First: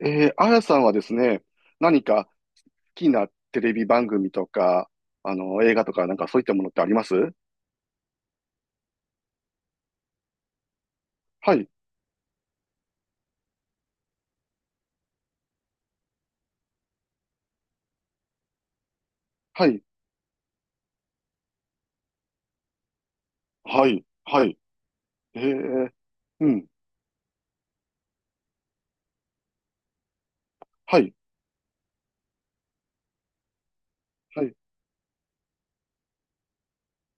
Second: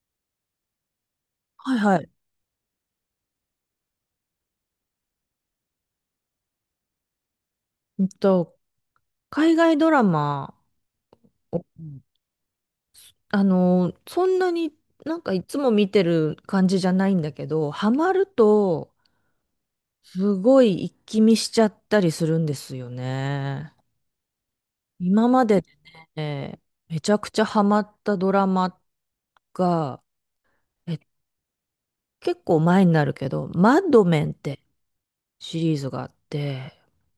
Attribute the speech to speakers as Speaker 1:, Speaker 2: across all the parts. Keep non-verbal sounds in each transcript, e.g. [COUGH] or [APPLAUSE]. Speaker 1: あやさんはですね、
Speaker 2: はいは
Speaker 1: 何
Speaker 2: い。
Speaker 1: か好きなテレビ番組とか、映画とか、なんかそういったものってあります？
Speaker 2: うんと、海外ドラマ
Speaker 1: は
Speaker 2: を、
Speaker 1: い、
Speaker 2: そんなにいつも見てる感じじゃないんだけど、ハマると、
Speaker 1: はい、
Speaker 2: すごい一気見しちゃったりするんですよね。
Speaker 1: はい、はい。
Speaker 2: 今
Speaker 1: え
Speaker 2: までで
Speaker 1: ー、う
Speaker 2: ね、
Speaker 1: ん、
Speaker 2: めちゃくちゃハマったドラマが、え、
Speaker 1: はい、
Speaker 2: 結構前になるけど、マッドメンっ
Speaker 1: はい、
Speaker 2: てシリーズがあって、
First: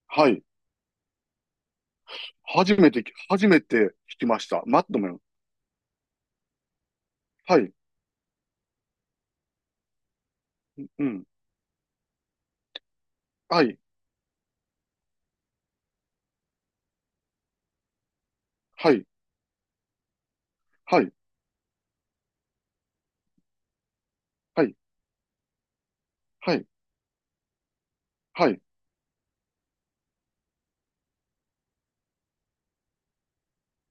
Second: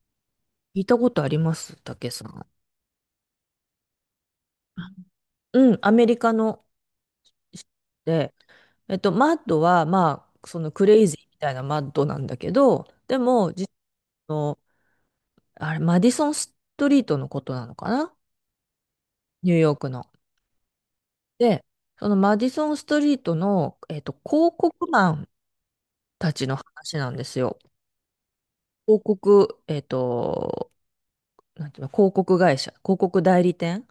Speaker 1: はい。
Speaker 2: 聞いたことありますたけさん。
Speaker 1: 初めて聞きました。マッドメン。
Speaker 2: うん、アメリカの
Speaker 1: はい、
Speaker 2: で、マッドは、まあ、そのクレ
Speaker 1: う
Speaker 2: イジー
Speaker 1: ん、
Speaker 2: みたいなマッドなんだけど、でも、
Speaker 1: は
Speaker 2: 実
Speaker 1: い、
Speaker 2: の、あれ、マディソンストリートのことなのかな
Speaker 1: はい、
Speaker 2: ニューヨークの。
Speaker 1: はい、
Speaker 2: で、そのマディソンストリートの、広
Speaker 1: はい、
Speaker 2: 告マンたち
Speaker 1: は
Speaker 2: の
Speaker 1: い、
Speaker 2: 話なんですよ。
Speaker 1: はい、
Speaker 2: 広告、なんていうの、広告会社、広告代理店。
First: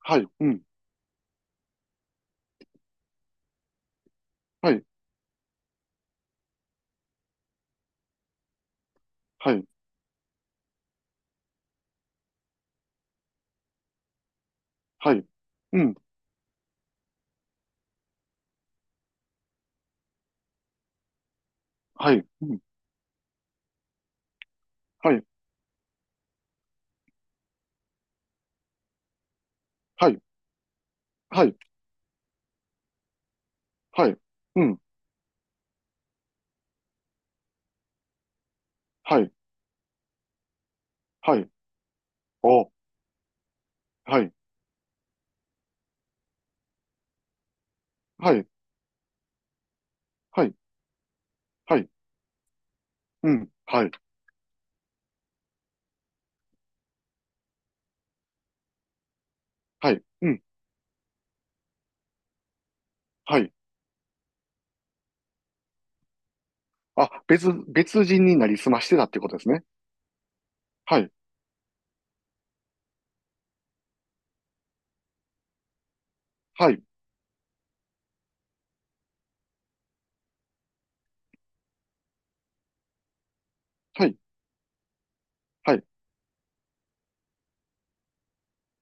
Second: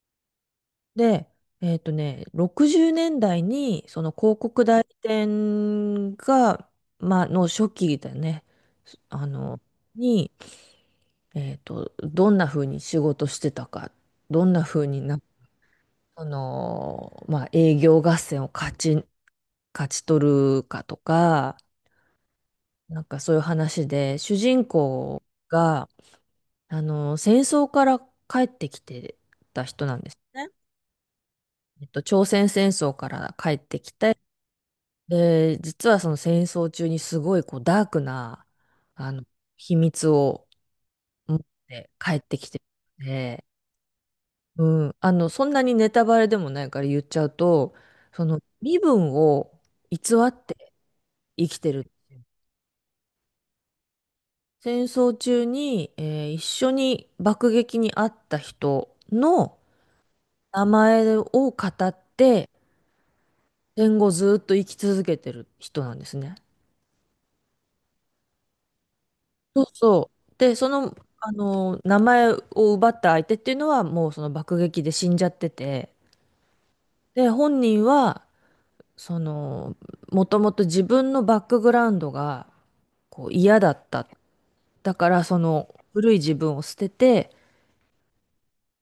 Speaker 1: はい、うん、
Speaker 2: で、えっとね、60年代に、その広告
Speaker 1: は
Speaker 2: 代
Speaker 1: い、
Speaker 2: 理店が、まあ、の初期だね。あ
Speaker 1: は
Speaker 2: の、
Speaker 1: い、
Speaker 2: に、えっと、どんな風に仕事してたか、どんな風に
Speaker 1: は
Speaker 2: な、
Speaker 1: い、うん、
Speaker 2: あのーまあ、営業合戦を勝ち、勝ち取るかとか、
Speaker 1: はい、うん、
Speaker 2: なんかそういう話で、主人
Speaker 1: は
Speaker 2: 公
Speaker 1: い、
Speaker 2: が、戦争から帰ってきてた人なん
Speaker 1: は
Speaker 2: です
Speaker 1: い、
Speaker 2: ね。
Speaker 1: はい、
Speaker 2: えっと、朝鮮戦争から帰ってき
Speaker 1: はい、
Speaker 2: て、
Speaker 1: うん、
Speaker 2: で、実はその戦争中にすごいこうダークな、あ
Speaker 1: は
Speaker 2: の、
Speaker 1: い、
Speaker 2: 秘密を持
Speaker 1: は
Speaker 2: っ
Speaker 1: い、
Speaker 2: て帰ってきてる
Speaker 1: お、
Speaker 2: ので、
Speaker 1: はい、
Speaker 2: そんなにネタバレでもないから言っちゃうと、そ
Speaker 1: は
Speaker 2: の
Speaker 1: い、
Speaker 2: 身分を偽っ
Speaker 1: はい、
Speaker 2: て生きて
Speaker 1: はい、
Speaker 2: る。
Speaker 1: うん。はい。
Speaker 2: 戦争中に、一緒に爆撃に遭った人の
Speaker 1: はい。うん。
Speaker 2: 名前を語って、
Speaker 1: はい。
Speaker 2: 戦後ずっと生き続けてる人なんですね。
Speaker 1: あ、別人になりすましてたってことです
Speaker 2: そ
Speaker 1: ね。
Speaker 2: うそう。で、その、
Speaker 1: はい。
Speaker 2: 名前を奪った相手っていうのはもうその爆撃で死んじゃってて、
Speaker 1: はい。
Speaker 2: で、本人は、その、もともと自分のバックグラウンドがこう嫌だっ
Speaker 1: は
Speaker 2: た。
Speaker 1: い。
Speaker 2: だからそ
Speaker 1: は
Speaker 2: の
Speaker 1: い。
Speaker 2: 古い自分を捨てて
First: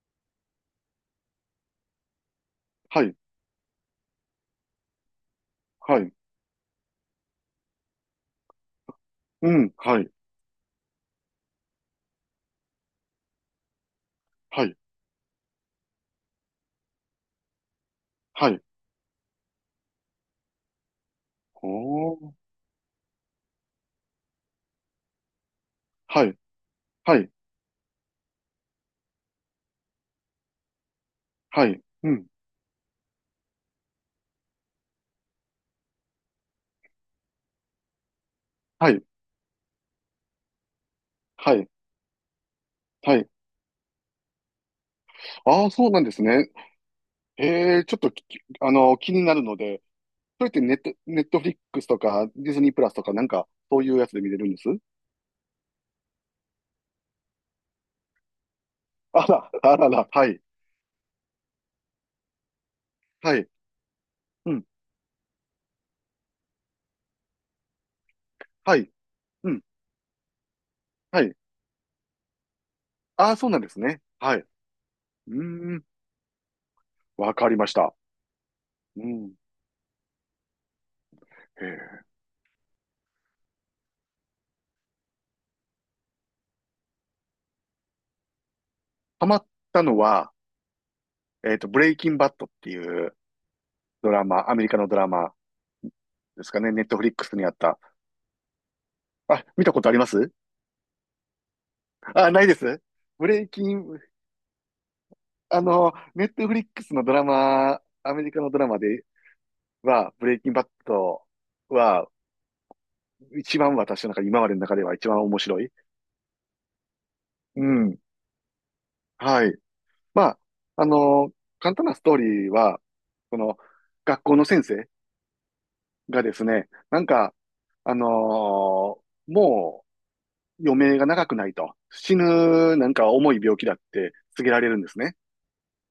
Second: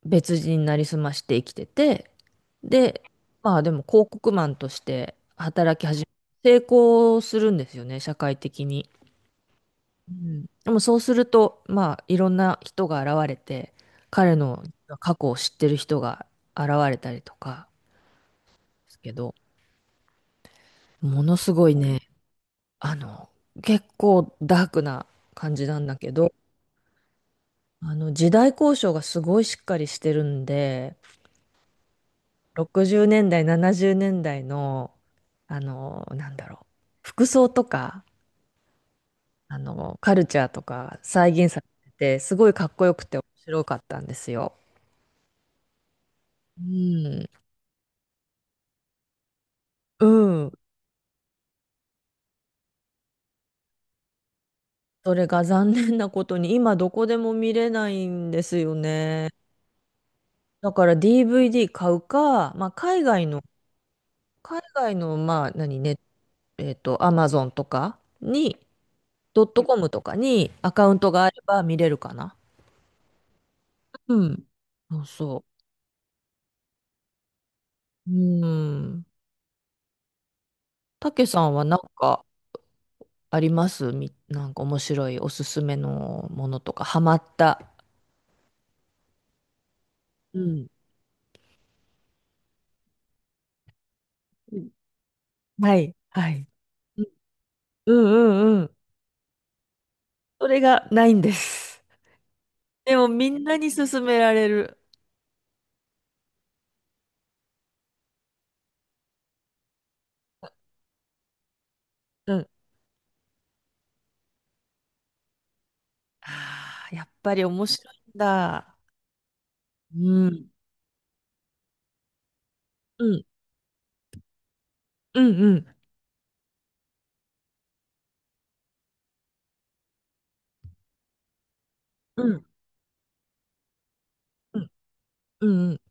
Speaker 2: 別人になりすまして生きてて、で、
Speaker 1: はい。
Speaker 2: まあでも広告マンとして働き
Speaker 1: は
Speaker 2: 始
Speaker 1: い。
Speaker 2: め、成功するんですよね、社会的に。
Speaker 1: うん。はい。
Speaker 2: うん。でもそうすると、まあいろんな人が現れて、彼の
Speaker 1: はい。
Speaker 2: 過去を知ってる人が現れたりとか
Speaker 1: はい。
Speaker 2: ですけど、ものすごいね、
Speaker 1: おー。
Speaker 2: あの、結構ダークな感じなんだけ
Speaker 1: は
Speaker 2: ど、
Speaker 1: い。はい。
Speaker 2: あの時代交渉がすごいしっかりしてるんで、
Speaker 1: はい。うん。
Speaker 2: 60年代、70年代の、あの、なんだろう、服装とか、
Speaker 1: はい。
Speaker 2: カルチャーとか再現
Speaker 1: は
Speaker 2: され
Speaker 1: い。
Speaker 2: てて、すごいかっこよく
Speaker 1: は
Speaker 2: て面
Speaker 1: い。
Speaker 2: 白かったんですよ。
Speaker 1: ああ、そうなんですね。
Speaker 2: うん。
Speaker 1: ええ、ちょっとき、あの、気になるので、
Speaker 2: う
Speaker 1: それっ
Speaker 2: ん。
Speaker 1: てネットフリックスとか、ディズニープラスとか、なんか、そういうやつで見れるんです？
Speaker 2: それが残念なことに今どこでも見れないんですよ
Speaker 1: あ
Speaker 2: ね。
Speaker 1: ら、あらら、はい。
Speaker 2: だから DVD 買うか、まあ、
Speaker 1: はい。う
Speaker 2: 海
Speaker 1: ん。
Speaker 2: 外の、まあ、何ね、えっと、アマゾンとかに、
Speaker 1: はい。
Speaker 2: ドッ
Speaker 1: うん。
Speaker 2: トコムとかにアカウント
Speaker 1: は
Speaker 2: があ
Speaker 1: い。
Speaker 2: れば見れるかな。
Speaker 1: ああ、そうなんですね。
Speaker 2: う
Speaker 1: はい。
Speaker 2: ん。
Speaker 1: う
Speaker 2: そうそ
Speaker 1: ーん。わかりました。
Speaker 2: う。うん。
Speaker 1: うん。
Speaker 2: たけさんは
Speaker 1: へ
Speaker 2: なん
Speaker 1: え。
Speaker 2: かありますみ、なんか面白いおすすめのものとか、ハマった。
Speaker 1: ハマったのは、
Speaker 2: うん。
Speaker 1: ブレイキンバットっていうドラマ、ア
Speaker 2: う
Speaker 1: メリ
Speaker 2: ん
Speaker 1: カのドラマ
Speaker 2: はい、は
Speaker 1: で
Speaker 2: い。
Speaker 1: すかね。ネット
Speaker 2: う
Speaker 1: フリ
Speaker 2: ん
Speaker 1: ックスにあった。
Speaker 2: うんうん。
Speaker 1: あ、見たことあります？
Speaker 2: それがないんです。
Speaker 1: あ、ないです。
Speaker 2: でも
Speaker 1: ブ
Speaker 2: み
Speaker 1: レ
Speaker 2: ん
Speaker 1: イ
Speaker 2: な
Speaker 1: キ
Speaker 2: に
Speaker 1: ン、
Speaker 2: 勧められる。
Speaker 1: あの、ネットフリックスのドラマ、アメリカのドラマでは、ブレイキンバットは、
Speaker 2: うん。
Speaker 1: 一番私の中、今までの中では一番面白い。
Speaker 2: ああ、やっぱり
Speaker 1: う
Speaker 2: 面白い
Speaker 1: ん。
Speaker 2: んだ。
Speaker 1: はい。
Speaker 2: う
Speaker 1: まあ、
Speaker 2: ん。
Speaker 1: あの、簡単なストーリーは、
Speaker 2: うん。
Speaker 1: この、学校の先生
Speaker 2: うんうん。
Speaker 1: がですね、なんか、あのもう余命が長くないと、死
Speaker 2: うん。
Speaker 1: ぬなんか重い病気だって告げ
Speaker 2: う
Speaker 1: られ
Speaker 2: ん。
Speaker 1: るんですね。
Speaker 2: うん。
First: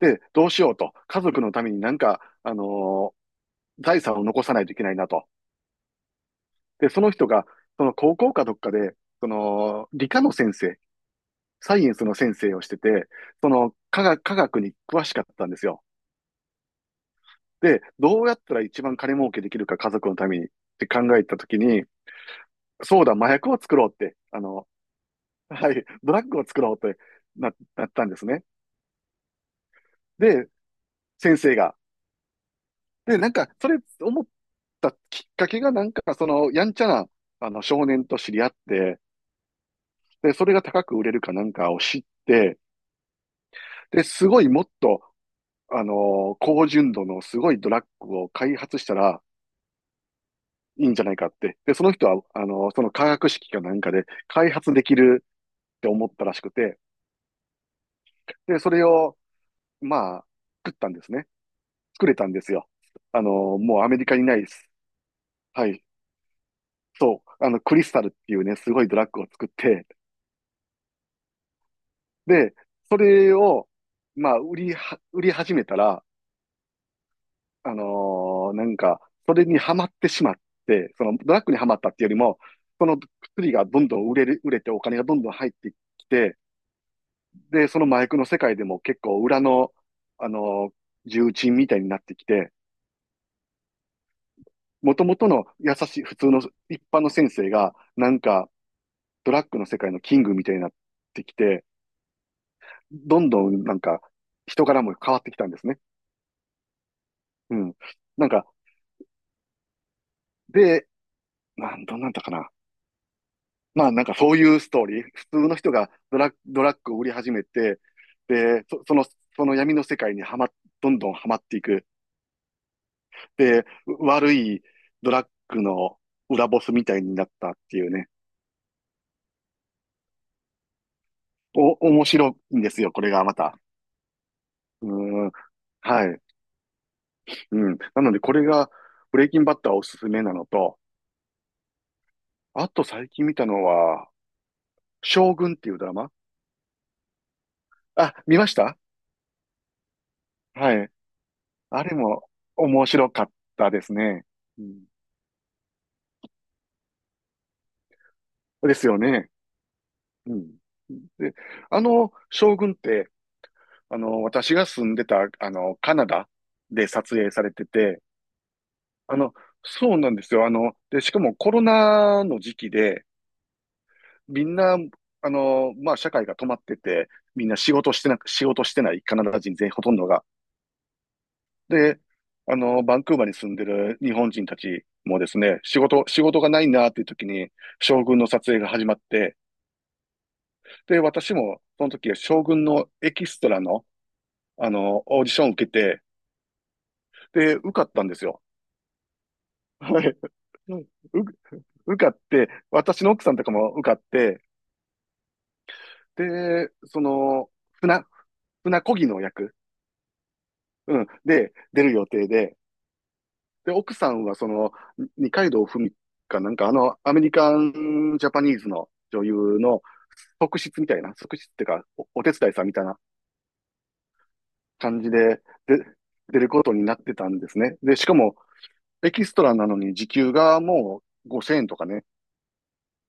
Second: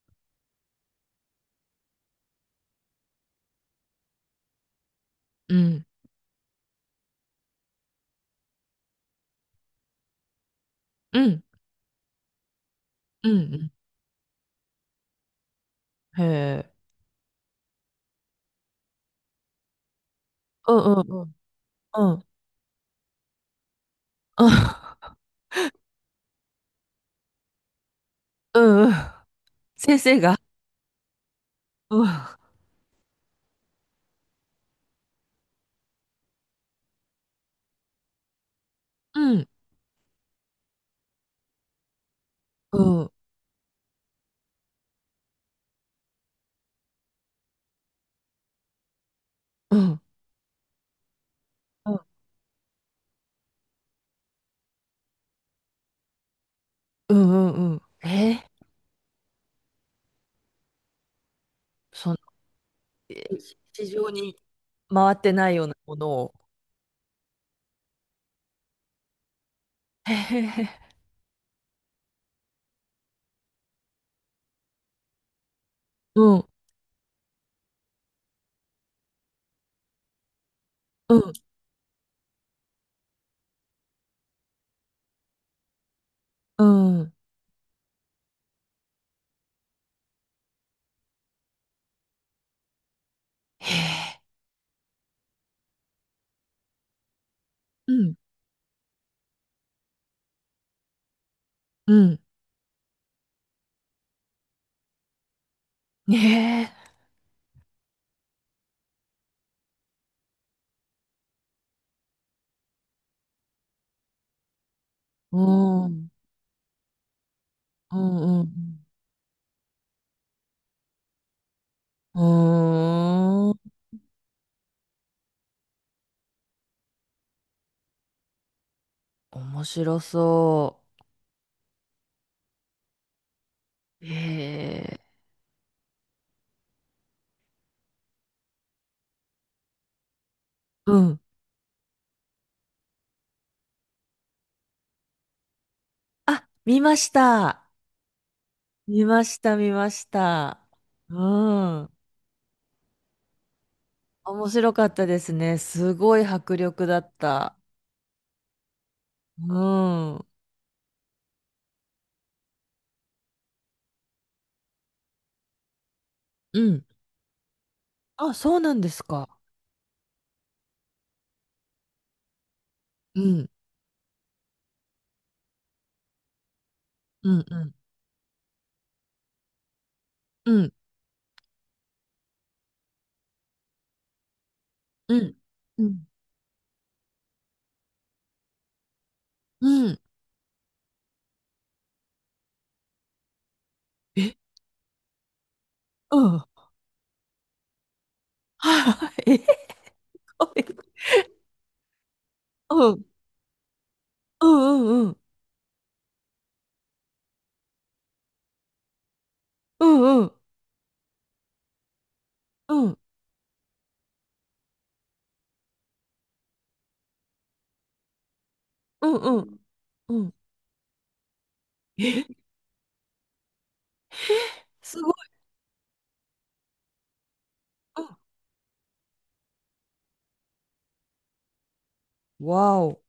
Speaker 1: で、どうしようと、家族のためになんか、ー財産を残さないといけないなと。
Speaker 2: うん。
Speaker 1: で、その人が、その高校かどっかで、その、理科の先生、
Speaker 2: うん。
Speaker 1: サイエンスの先生をしてて、
Speaker 2: うんう
Speaker 1: そ
Speaker 2: ん
Speaker 1: の科学に詳しかったんですよ。
Speaker 2: へえ。
Speaker 1: で、どうやったら一番金儲けできるか家族のためにっ
Speaker 2: う
Speaker 1: て
Speaker 2: ん
Speaker 1: 考
Speaker 2: うんう
Speaker 1: え
Speaker 2: ん。
Speaker 1: たときに、
Speaker 2: うん。
Speaker 1: そうだ、麻薬を作ろうって、はい、ドラッグを作ろうってなったんですね。
Speaker 2: うんうん。先生が。
Speaker 1: で、先生が。
Speaker 2: うん。
Speaker 1: で、なんか、それ思ったきっかけが、なんか、その、やんちゃな、少年と知り合って、
Speaker 2: うん。
Speaker 1: で、それが高く売れるかなんかを知って、
Speaker 2: うん。
Speaker 1: で、すごいもっと、高純度のすごいドラッグを開発したら
Speaker 2: うん。
Speaker 1: いいんじゃないかって。で、その人は、その化学式かなんかで開発できるって思ったらしくて、
Speaker 2: うん。うん。えー、
Speaker 1: で、それを、まあ、作ったんですね。作
Speaker 2: そ
Speaker 1: れ
Speaker 2: ん、
Speaker 1: たんですよ。もう
Speaker 2: 市
Speaker 1: アメリ
Speaker 2: 場
Speaker 1: カに
Speaker 2: に
Speaker 1: ない。
Speaker 2: 回ってないよ
Speaker 1: は
Speaker 2: うな
Speaker 1: い。
Speaker 2: ものを。
Speaker 1: そう。クリスタルっていうね、すごいドラッグを作って、
Speaker 2: へへへ。
Speaker 1: で、それを、まあ、売り始めたら、
Speaker 2: うん。
Speaker 1: なんか、それにはまってしまって、そ
Speaker 2: う
Speaker 1: の
Speaker 2: ん。
Speaker 1: ドラッグにはまったっていうよりも、その薬がどんどん売れてお金がどんどん入ってきて、
Speaker 2: うん。
Speaker 1: で、その麻薬の世界でも結構裏の、あのー重鎮みたいになってきて、
Speaker 2: へえ。
Speaker 1: 元々の優しい普通の一般の先生が、
Speaker 2: う
Speaker 1: な
Speaker 2: ん。
Speaker 1: んか、ドラッグの世界のキングみたいになってきて、
Speaker 2: うん。
Speaker 1: どんどんなんか人柄も変わってきたんですね。
Speaker 2: ねえ。
Speaker 1: うん。なんか、で、どんなんだったかな。まあなんかそういうストーリー。普
Speaker 2: う
Speaker 1: 通の人
Speaker 2: ん。う
Speaker 1: が
Speaker 2: ん。
Speaker 1: ドラッグを売り始めて、
Speaker 2: う
Speaker 1: で、
Speaker 2: ん。
Speaker 1: その闇の世界にどんどんはまっていく。
Speaker 2: う
Speaker 1: で、
Speaker 2: ん。
Speaker 1: 悪いドラッグの裏ボスみたいになったっていうね。
Speaker 2: 面白そ
Speaker 1: お、面白いんですよ、これがまた。
Speaker 2: う。へ
Speaker 1: う
Speaker 2: え。
Speaker 1: ん。はい。うん。なのでこれが、ブレイキンバッターおすすめなのと、
Speaker 2: うん
Speaker 1: あと最近見たのは、将軍っていうドラマ。
Speaker 2: あ、見ました。
Speaker 1: あ、見ました。
Speaker 2: 見ました、見ました。
Speaker 1: はい。
Speaker 2: う
Speaker 1: あ
Speaker 2: ん。
Speaker 1: れも面白かったですね。
Speaker 2: 面
Speaker 1: う
Speaker 2: 白か
Speaker 1: ん、
Speaker 2: ったですね。すごい迫力だった。
Speaker 1: ですよね。
Speaker 2: うん。う
Speaker 1: うん。で、将軍って、私が住んでた、カナダ
Speaker 2: ん。
Speaker 1: で撮影されてて、
Speaker 2: あ、そうなんです
Speaker 1: あ
Speaker 2: か。
Speaker 1: の、そうなんですよ。で、しかもコロナの時期で、
Speaker 2: うん。
Speaker 1: みんな、まあ、社会が止まってて、
Speaker 2: うん、
Speaker 1: みん
Speaker 2: う
Speaker 1: な
Speaker 2: ん。
Speaker 1: 仕事してないカナダ人全員ほとんどが。
Speaker 2: うん、
Speaker 1: で、バンクーバーに住んでる日本人たち
Speaker 2: う
Speaker 1: もで
Speaker 2: ん。
Speaker 1: すね、
Speaker 2: うん。
Speaker 1: 仕事がないなっていう時に、将軍の撮影が始まって、
Speaker 2: うん。
Speaker 1: で、私もその時は将軍のエキストラの、
Speaker 2: え、
Speaker 1: オーディションを受けて、
Speaker 2: うん。[LAUGHS]
Speaker 1: で、受かったんですよ。
Speaker 2: はい。え、
Speaker 1: [LAUGHS] はい。うんう受かって、
Speaker 2: う
Speaker 1: 私
Speaker 2: ん。
Speaker 1: の奥さんとかも受かって、
Speaker 2: うん、うん、うん。
Speaker 1: で、その、船漕ぎの役、
Speaker 2: うん、うん。
Speaker 1: うん、で、出る予定で、
Speaker 2: うん、
Speaker 1: で、奥さんはその、二階堂ふみかなんか、アメリカンジャパニーズの
Speaker 2: うん、
Speaker 1: 女優
Speaker 2: うん。
Speaker 1: の
Speaker 2: うん
Speaker 1: 側室みたいな、側室ってか、
Speaker 2: え、
Speaker 1: お手伝いさんみたいな
Speaker 2: す
Speaker 1: 感
Speaker 2: ご
Speaker 1: じ
Speaker 2: い。
Speaker 1: で、で、出ることになってたんですね。で、
Speaker 2: う
Speaker 1: しかも、エキストラなのに時給がもう5000円とかね、
Speaker 2: ん。わお。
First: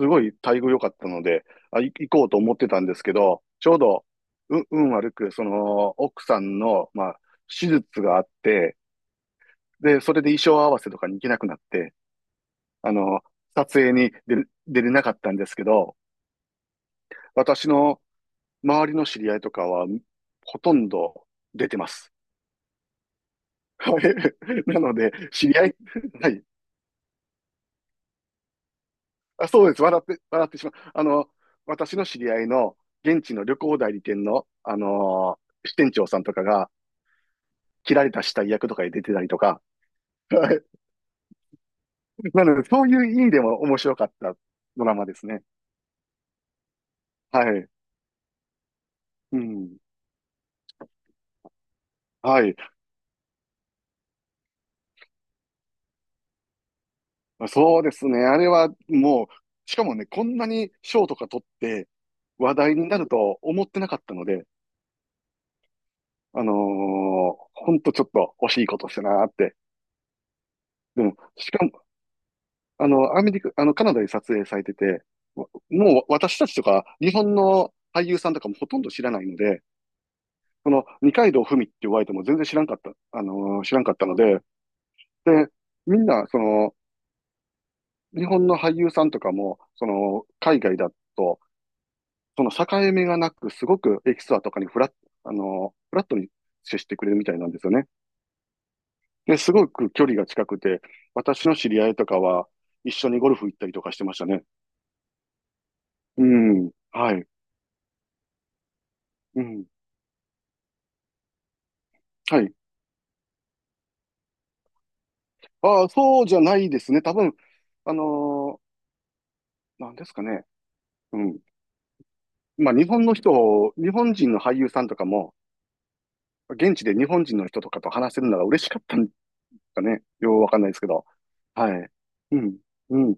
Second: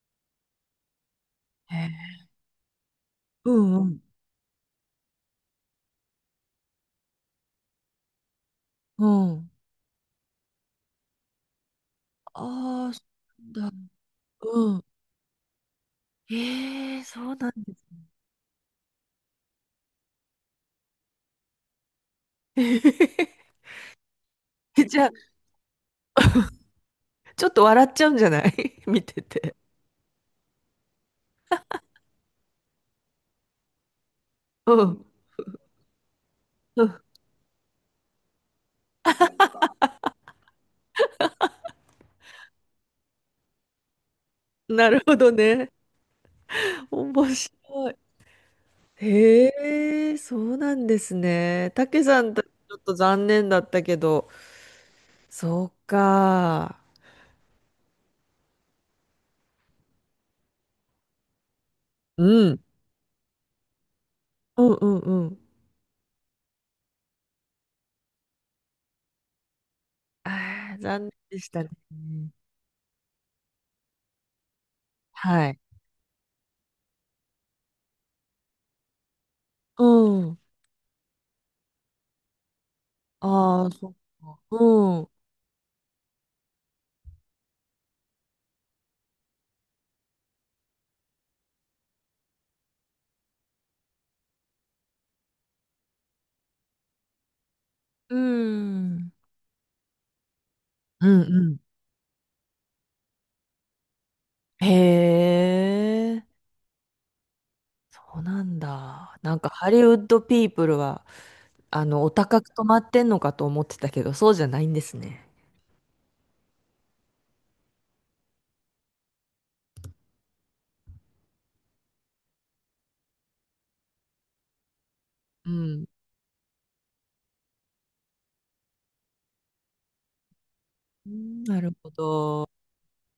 Speaker 1: すごい待遇良かったので、
Speaker 2: へ
Speaker 1: あ、い
Speaker 2: え
Speaker 1: 行こうと思ってたんですけど、
Speaker 2: う
Speaker 1: ち
Speaker 2: ん、
Speaker 1: ょう
Speaker 2: うん。
Speaker 1: ど、運悪く、その、奥さんの、まあ、手術があって、
Speaker 2: うん。
Speaker 1: で、それで衣装合わせとかに行けなくなって、
Speaker 2: あ
Speaker 1: あ
Speaker 2: あ、そ
Speaker 1: の、
Speaker 2: うな
Speaker 1: 撮
Speaker 2: んだ。
Speaker 1: 影に出れなかったんですけど、
Speaker 2: ええそうなん
Speaker 1: 私
Speaker 2: ですね。
Speaker 1: の周りの知り合いとかは、ほとんど出てます。
Speaker 2: [LAUGHS]
Speaker 1: [LAUGHS] はい。な
Speaker 2: え
Speaker 1: の
Speaker 2: じゃあ、
Speaker 1: で、知り合い、[LAUGHS] はい。
Speaker 2: ちょっと笑っちゃうんじゃない [LAUGHS] 見て
Speaker 1: あ、
Speaker 2: て。
Speaker 1: そうです。笑ってしまう。私の知り合いの現地の旅行代理店の、
Speaker 2: うん。
Speaker 1: 支店長さんとかが、
Speaker 2: うん
Speaker 1: 切られた死体役とかに出てたりとか。[LAUGHS] はい。なので、そういう意味でも面白かったド
Speaker 2: な
Speaker 1: ラ
Speaker 2: る
Speaker 1: マで
Speaker 2: ほ
Speaker 1: す
Speaker 2: ど
Speaker 1: ね。
Speaker 2: ね。面
Speaker 1: はい。
Speaker 2: 白い。
Speaker 1: うん。
Speaker 2: へえ、そうなんですね。たけさん
Speaker 1: は
Speaker 2: たち
Speaker 1: い。
Speaker 2: ちょっと残念だったけど、そうか。
Speaker 1: そうですね。あれはもう、しかもね、こんなに賞とか取って
Speaker 2: う
Speaker 1: 話
Speaker 2: ん。
Speaker 1: 題になると思ってなかったので、
Speaker 2: うんうんうん。
Speaker 1: ほんとちょっと惜しいことしたなーって。
Speaker 2: ああ、残
Speaker 1: で
Speaker 2: 念
Speaker 1: も、
Speaker 2: でし
Speaker 1: し
Speaker 2: た
Speaker 1: か
Speaker 2: ね。
Speaker 1: も、アメリカ、カナダで撮影されてて、
Speaker 2: は
Speaker 1: も
Speaker 2: い。
Speaker 1: う私たちとか、日本の俳優さんとかもほとんど知らないので、
Speaker 2: うん。
Speaker 1: その、二階堂ふみって言われても全然知らんかった、
Speaker 2: ああ、
Speaker 1: 知らん
Speaker 2: そ
Speaker 1: か
Speaker 2: っ
Speaker 1: ったの
Speaker 2: か。
Speaker 1: で、
Speaker 2: うん。
Speaker 1: で、みんな、その、日本の俳優さんとかも、その、海外だと、その境目がなく、すごくエキストラとかにフラットに接してくれるみたいなんですよね。
Speaker 2: うん。
Speaker 1: で、すごく距離が近くて、
Speaker 2: うん
Speaker 1: 私の
Speaker 2: う
Speaker 1: 知り合いとかは一緒にゴルフ行ったりとかしてましたね。
Speaker 2: ん。へえ。
Speaker 1: うん。はい。
Speaker 2: そうなんだ。なん
Speaker 1: う
Speaker 2: か
Speaker 1: ん。
Speaker 2: ハリウッドピープルは、お高
Speaker 1: は
Speaker 2: く
Speaker 1: い。
Speaker 2: 泊まってんのかと思ってたけど、そうじゃないんですね。
Speaker 1: ああ、そうじゃないですね。多分、あのなんですかね。うん。まあ、日本の人を、日本人の俳優さんとかも、
Speaker 2: うん。
Speaker 1: 現地で日本人の人とかと話せるのが嬉しかったんですかね。ようわかんないですけど。
Speaker 2: うんな
Speaker 1: は
Speaker 2: るほ
Speaker 1: い。う
Speaker 2: ど。
Speaker 1: ん。うん。